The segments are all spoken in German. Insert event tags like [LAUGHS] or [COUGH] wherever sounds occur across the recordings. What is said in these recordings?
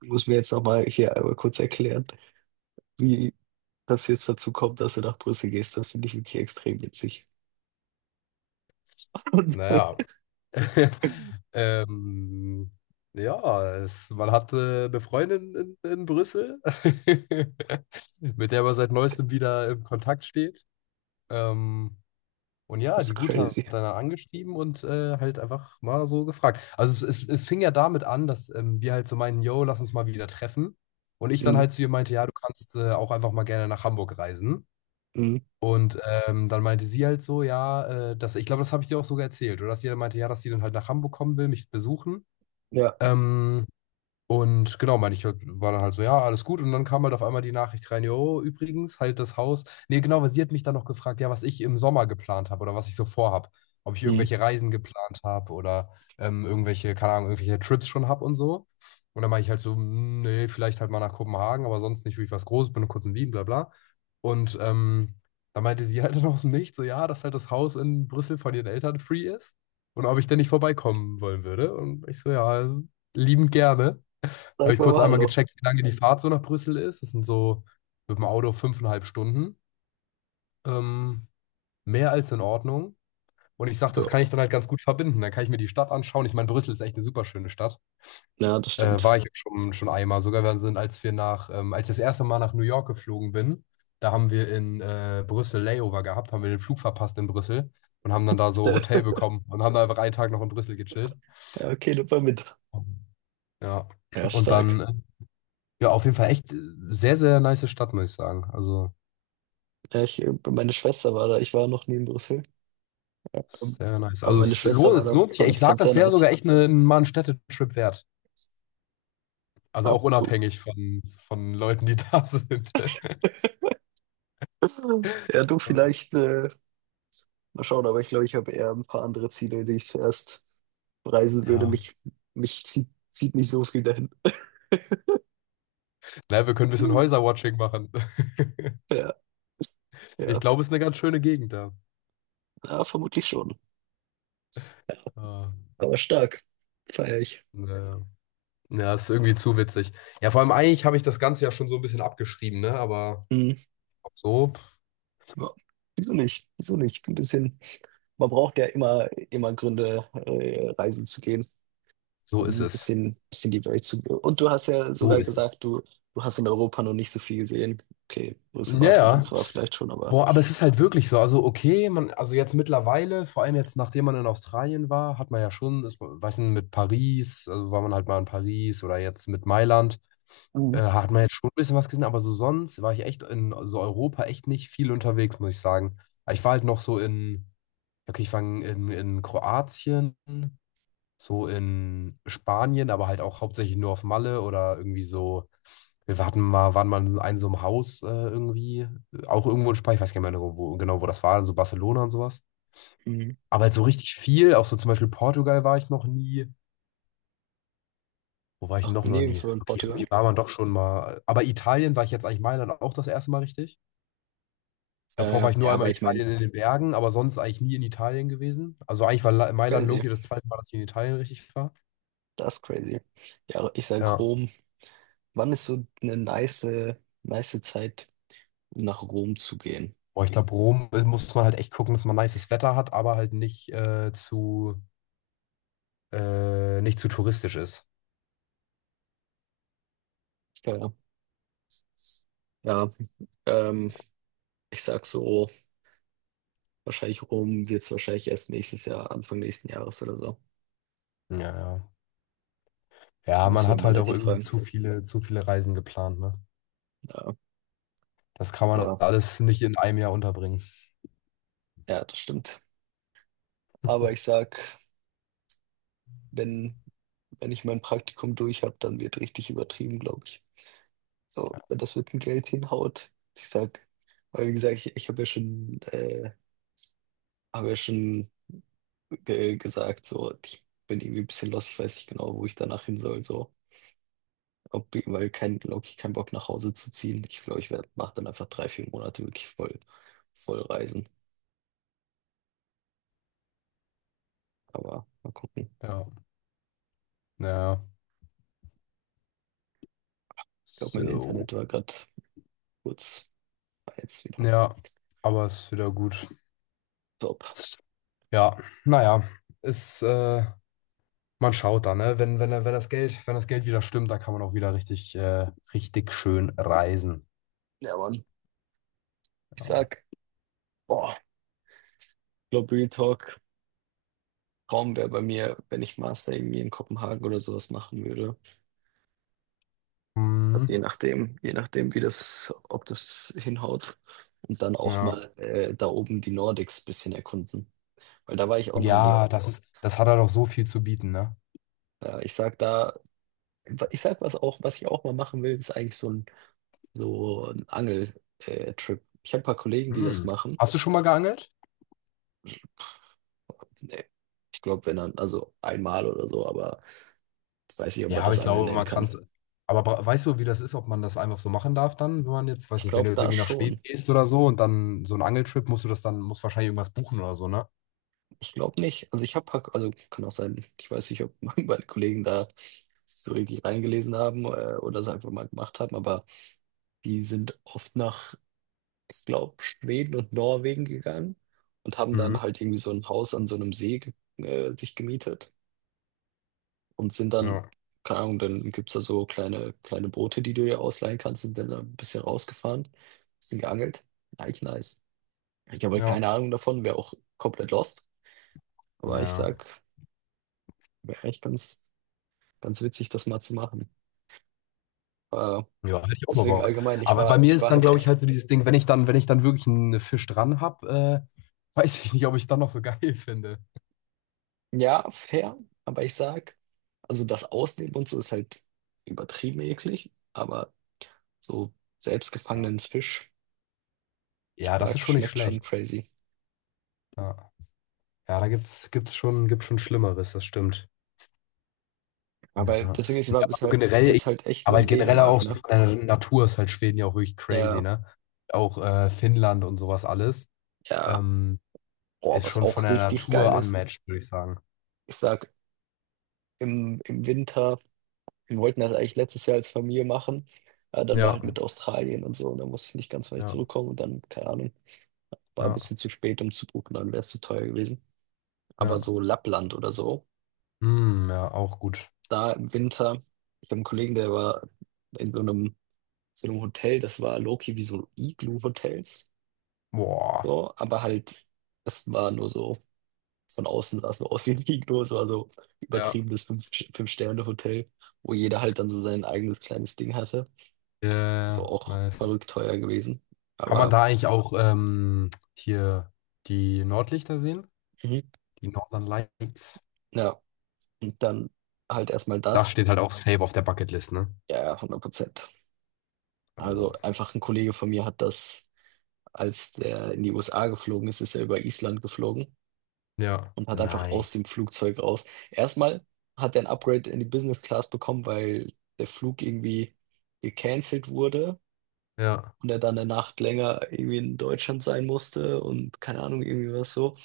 Muss mir jetzt nochmal hier einmal kurz erklären, wie das jetzt dazu kommt, dass du nach Brüssel gehst. Das finde ich wirklich extrem witzig. Naja, [LAUGHS] [LAUGHS] ähm, ja, man hatte eine Freundin in Brüssel, [LAUGHS] mit der man seit neuestem wieder im Kontakt steht. Ähm, und ja, Das ist die Gute hat crazy. dann angeschrieben und halt einfach mal so gefragt. Also es fing ja damit an, dass wir halt so meinen, yo, lass uns mal wieder treffen. Und ich dann Mm, halt zu ihr meinte, ja, du kannst auch einfach mal gerne nach Hamburg reisen. mm, Und dann meinte sie halt so, ja, dass, ich glaube, das habe ich dir auch sogar erzählt, oder dass sie dann meinte, ja, dass sie dann halt nach Hamburg kommen will, mich besuchen. ja, Ähm, und genau, meine ich, war dann halt so, ja, alles gut. Und dann kam halt auf einmal die Nachricht rein, jo, übrigens, halt das Haus. Nee, genau, weil sie hat mich dann noch gefragt, ja, was ich im Sommer geplant habe oder was ich so vorhab. Ob ich mm. irgendwelche Reisen geplant habe oder irgendwelche, keine Ahnung, irgendwelche Trips schon habe und so. Und dann meine ich halt so: Mm, nee, vielleicht halt mal nach Kopenhagen, aber sonst nicht wirklich was Großes, bin nur kurz in Wien, bla bla. Und dann meinte sie halt [LAUGHS] dann aus dem Nichts, so, ja, dass halt das Haus in Brüssel von ihren Eltern free ist und ob ich denn nicht vorbeikommen wollen würde. Und ich so, ja, liebend gerne. Habe Sag ich mir kurz mal einmal Hallo. gecheckt, wie lange die Fahrt so nach Brüssel ist. Es sind so mit dem Auto fünfeinhalb Stunden. Ähm, Mehr als in Ordnung. Und ich sage, das kann Ja, ich dann halt ganz gut verbinden. Dann kann ich mir die Stadt anschauen. Ich meine, Brüssel ist echt eine super schöne Stadt. ja, das War stimmt. ich auch schon einmal. Sogar wir sind, als ich das erste Mal nach New York geflogen bin, da haben wir in Brüssel Layover gehabt, haben wir den Flug verpasst in Brüssel und haben dann da so Hotel [LAUGHS] bekommen und haben da einfach einen Tag noch in Brüssel gechillt. Ja, okay, nimm mal mit. Ja. Ja, Und dann stark. Ja, auf jeden Fall echt sehr, sehr nice Stadt, muss ich sagen. Also, Ja, meine Schwester war da. Ich war noch nie in Brüssel. Ähm, sehr nice. Aber Also, meine Schwester war es da. lohnt sich. Ich Fand, sag, fand's sehr das wäre nice. sogar echt mal ein Städtetrip wert. Also Ja, auch du. unabhängig von Leuten, die da sind. [LAUGHS] [LAUGHS] Ja, du Äh, vielleicht. Mal schauen, aber ich glaube, ich habe eher ein paar andere Ziele, die ich zuerst reisen würde. Ja. Mich zieht nicht so viel dahin. Naja, wir können ein bisschen [LAUGHS] Häuserwatching machen. [LAUGHS] Ja, Ich ja, glaube, es ist eine ganz schöne Gegend da. ja, vermutlich schon. Äh, Aber stark. Feier ich. Naja. Ja, ja, ist irgendwie zu witzig. Ja, vor allem eigentlich habe ich das Ganze ja schon so ein bisschen abgeschrieben, ne? Aber Hm. so, Ja. Wieso nicht? Wieso nicht? Ein bisschen. Man braucht ja immer Gründe, reisen zu gehen so und ist ein es. bisschen die Welt zu. Und du hast ja So sogar ist es. gesagt, du hast in Europa noch nicht so viel gesehen. Okay, Brüssel Ja, warst du dann ja. zwar vielleicht schon, aber. Boah, aber es ist halt wirklich so. Also, okay, man, also jetzt mittlerweile, vor allem jetzt, nachdem man in Australien war, hat man ja schon, ist, weiß nicht, mit Paris, also war man halt mal in Paris oder jetzt mit Mailand, hat man jetzt schon ein bisschen was gesehen, aber so sonst war ich echt in so Europa echt nicht viel unterwegs, muss ich sagen. Ich war halt noch so in, okay, ich war in Kroatien, so in Spanien, aber halt auch hauptsächlich nur auf Malle oder irgendwie so. Wir hatten mal, waren mal in einem so einem Haus irgendwie, auch irgendwo in Spanien, ich weiß gar nicht mehr genau, wo das war, so Barcelona und sowas. Mhm. Aber halt so richtig viel, auch so zum Beispiel Portugal war ich noch nie. Wo war ich Ach, noch nie? nirgendwo in Okay, Portugal. irgendwie war man doch schon mal. Aber Italien war ich jetzt eigentlich Mailand auch das erste Mal richtig. Davor war Ja, ich ja, nur einmal aber ich meine, Italien in den Bergen, aber sonst eigentlich nie in Italien gewesen. Also eigentlich war Mailand crazy. Loki das zweite Mal, dass ich in Italien richtig war. Das ist crazy. Ja, aber ich sag Ja. Rom. Wann ist so eine nice Zeit, um nach Rom zu gehen? Boah, ich glaube, Rom muss man halt echt gucken, dass man nices Wetter hat, aber halt nicht zu touristisch ist. Ja, ja. Ähm, ich sag so, wahrscheinlich Rom wird's wahrscheinlich erst nächstes Jahr, Anfang nächsten Jahres oder so. Ja, ja. Da Ja, man müssen wir hat halt auch Maletti irgendwie fragen. Zu viele Reisen geplant, ne? Ja, Das kann man aber alles nicht in einem Jahr unterbringen. ja, das stimmt. Aber ich [LAUGHS] sag, wenn, wenn ich mein Praktikum durch habe, dann wird richtig übertrieben, glaube ich. So, wenn das mit dem Geld hinhaut, ich sag, weil wie gesagt, ich habe ja schon ge gesagt, so, ich bin irgendwie ein bisschen lost, ich weiß nicht genau, wo ich danach hin soll, so. Weil kein, glaube ich, keinen Bock nach Hause zu ziehen. Ich glaube, mache dann einfach drei, vier Monate wirklich voll reisen. Aber mal gucken. Ja, ja. Ich glaube, mein So. Internet war gerade kurz, war jetzt wieder. Ja, aber ist wieder gut. Top. Ja, naja, ist, äh, man schaut da, ne? Wenn das Geld wieder stimmt, dann kann man auch wieder richtig schön reisen. Ja, Mann. Ich Ja. sag, boah, ich glaube, Real Talk, Traum wäre bei mir, wenn ich Master irgendwie in Kopenhagen oder sowas machen würde. Also je Mhm. nachdem, je nachdem, ob das hinhaut. Und dann auch Ja. mal da oben die Nordics ein bisschen erkunden. Weil da war ich auch noch nie. Ja, das hat er doch so viel zu bieten, ne? Ja, ich sag was auch, was ich auch mal machen will, ist eigentlich so ein Angel-Trip. Ich habe ein paar Kollegen, die das hm, machen. Hast du schon mal geangelt? Nee, ich glaube, wenn dann, also einmal oder so, aber jetzt weiß ich, ob Ja, man aber das ich Angeln glaube, nennen man kann kann. es. Aber weißt du, wie das ist, ob man das einfach so machen darf dann, wenn man jetzt, weiß Ich nicht, wenn du glaube jetzt da irgendwie nach Schweden schon. gehst oder so und dann so einen Angeltrip, musst du das dann, musst wahrscheinlich irgendwas buchen oder so, ne? Ich glaube nicht. Also also kann auch sein, ich weiß nicht, ob [LAUGHS] meine Kollegen da sich so richtig reingelesen haben oder es einfach mal gemacht haben, aber die sind oft nach, ich glaube, Schweden und Norwegen gegangen und haben Mhm. dann halt irgendwie so ein Haus an so einem See sich gemietet und sind dann, Ja, keine Ahnung, dann gibt es da so kleine Boote, die du dir ausleihen kannst, sind dann da ein bisschen rausgefahren, bisschen geangelt. Eigentlich nice. Ich habe halt ja. keine Ahnung davon, wäre auch komplett lost, aber ich Ja, sag, wäre echt ganz witzig, das mal zu machen. Äh, ja, hätte ich auch mal deswegen Bock. allgemein, ich Aber bei war, mir ich ist war dann, halt glaube ich, echt, halt so dieses Ding, wenn ich dann, wenn ich dann wirklich einen Fisch dran habe, [LAUGHS] weiß ich nicht, ob ich es dann noch so geil finde. ja, fair, aber ich sag, also das Ausnehmen und so ist halt übertrieben eklig, aber so Ja. selbstgefangenen Fisch, ich Ja, das ist sag, schon nicht schmeckt schon schlecht. crazy. Ja. Ja, da gibt's schon Schlimmeres, das stimmt. Ja. Aber das Ding ist, ich war Ja. Also, ja, bisher generell, jetzt halt echt nur aber in generell Dänemark, auch so ne? von der Natur ist halt Schweden ja auch wirklich crazy, Ja, ne? Auch Finnland und sowas alles ja. ähm, Boah, ist was schon von auch der richtig geil Natur ist. unmatched, würde ich sagen. Ich sag, im Winter, wir wollten das eigentlich letztes Jahr als Familie machen. Ja, dann war halt Ja, mit Australien und so, und dann musste ich nicht ganz weit ja, zurückkommen und dann, keine Ahnung, war ein ja, bisschen zu spät, um zu buchen, dann wäre es zu teuer gewesen. Aber ja. so Lappland oder so, Ja, auch gut. da im Winter, ich habe einen Kollegen, der war in so einem Hotel, das war Loki wie so Igloo-Hotels, Boah. so, aber halt, das war nur so, von außen sah es nur aus wie ein Igloo, es war so Ja. übertriebenes Fünf-Sterne-Hotel, wo jeder halt dann so sein eigenes kleines Ding hatte. So Ja, auch nice. verrückt teuer gewesen, Kann man aber da eigentlich auch hier die Nordlichter sehen? mhm. Die Northern Lights? ja, und dann halt erstmal Das das, steht halt auch safe auf der Bucketlist, ne? ja, ja, 100%. Also Also. einfach ein Kollege von mir hat das, als der in die USA geflogen ist, ist er über Island geflogen Ja. und hat einfach Nein. aus dem Flugzeug raus. Erstmal hat er ein Upgrade in die Business Class bekommen, weil der Flug irgendwie gecancelt wurde Ja. und er dann eine Nacht länger irgendwie in Deutschland sein musste und keine Ahnung, irgendwie was so.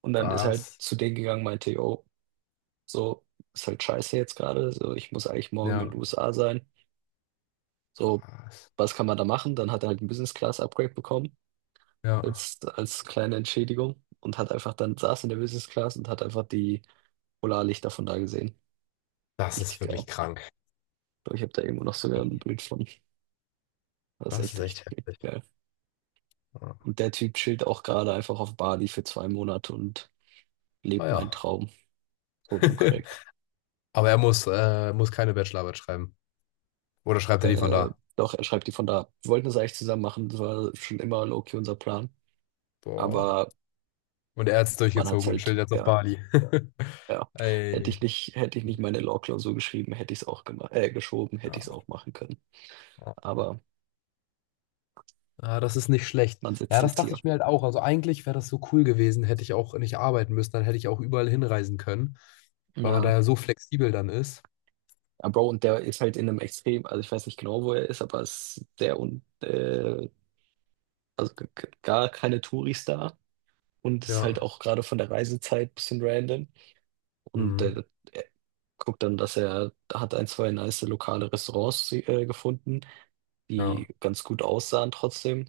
Und dann ist er halt Was? zu denen gegangen, meinte, yo, so ist halt scheiße jetzt gerade, so ich muss eigentlich morgen in Ja. den USA sein. So, Was? was kann man da machen? Dann hat er halt ein Business Class Upgrade bekommen, Ja. als kleine Entschädigung und hat einfach dann saß in der Business Class und hat einfach die Polarlichter von da gesehen. Das ist Richtig geil. wirklich Ich krank. glaube, ich habe da irgendwo noch sogar Ey, ein Bild von. Das ist das echt ist echt richtig, heftig. richtig geil. Ja. Und der Typ chillt auch gerade einfach auf Bali für 2 Monate und lebt meinen Naja. Traum. Fotokorrekt. [LAUGHS] Aber er muss keine Bachelorarbeit schreiben. Oder schreibt er die von Äh, da? doch, er schreibt die von da. Wir wollten das eigentlich zusammen machen. Das war schon immer low-key unser Plan. Boah. Aber Und er hat es man hat's durchgezogen und chillt halt, jetzt auf ja, Bali. [LAUGHS] ja. Hätte Ey. ich nicht, hätte ich nicht meine Law-Klausur geschrieben, hätte ich es auch geschoben, hätte ich es Ja, auch machen können. ja. Aber Ja, das ist nicht schlecht. man sitzt Ja, das jetzt dachte hier. ich mir halt auch. Also eigentlich wäre das so cool gewesen, hätte ich auch nicht arbeiten müssen, dann hätte ich auch überall hinreisen können, weil man Na, da ja so flexibel dann ist. ja, Bro, und der ist halt in einem extrem, also ich weiß nicht genau, wo er ist, aber es ist sehr und also gar keine Touris da und ist halt Ja. auch gerade von der Reisezeit ein bisschen random. Und Mhm. Er guckt dann, dass er hat ein, zwei nice lokale Restaurants gefunden, Ja. die ganz gut aussahen trotzdem.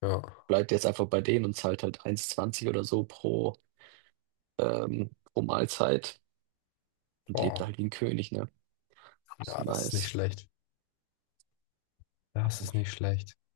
Ja. Bleibt jetzt einfach bei denen und zahlt halt 1,20 oder so pro Mahlzeit und lebt Boah. halt wie ein König, ne? Ist Ja, das ist nicht nice. schlecht. Das ist nicht schlecht.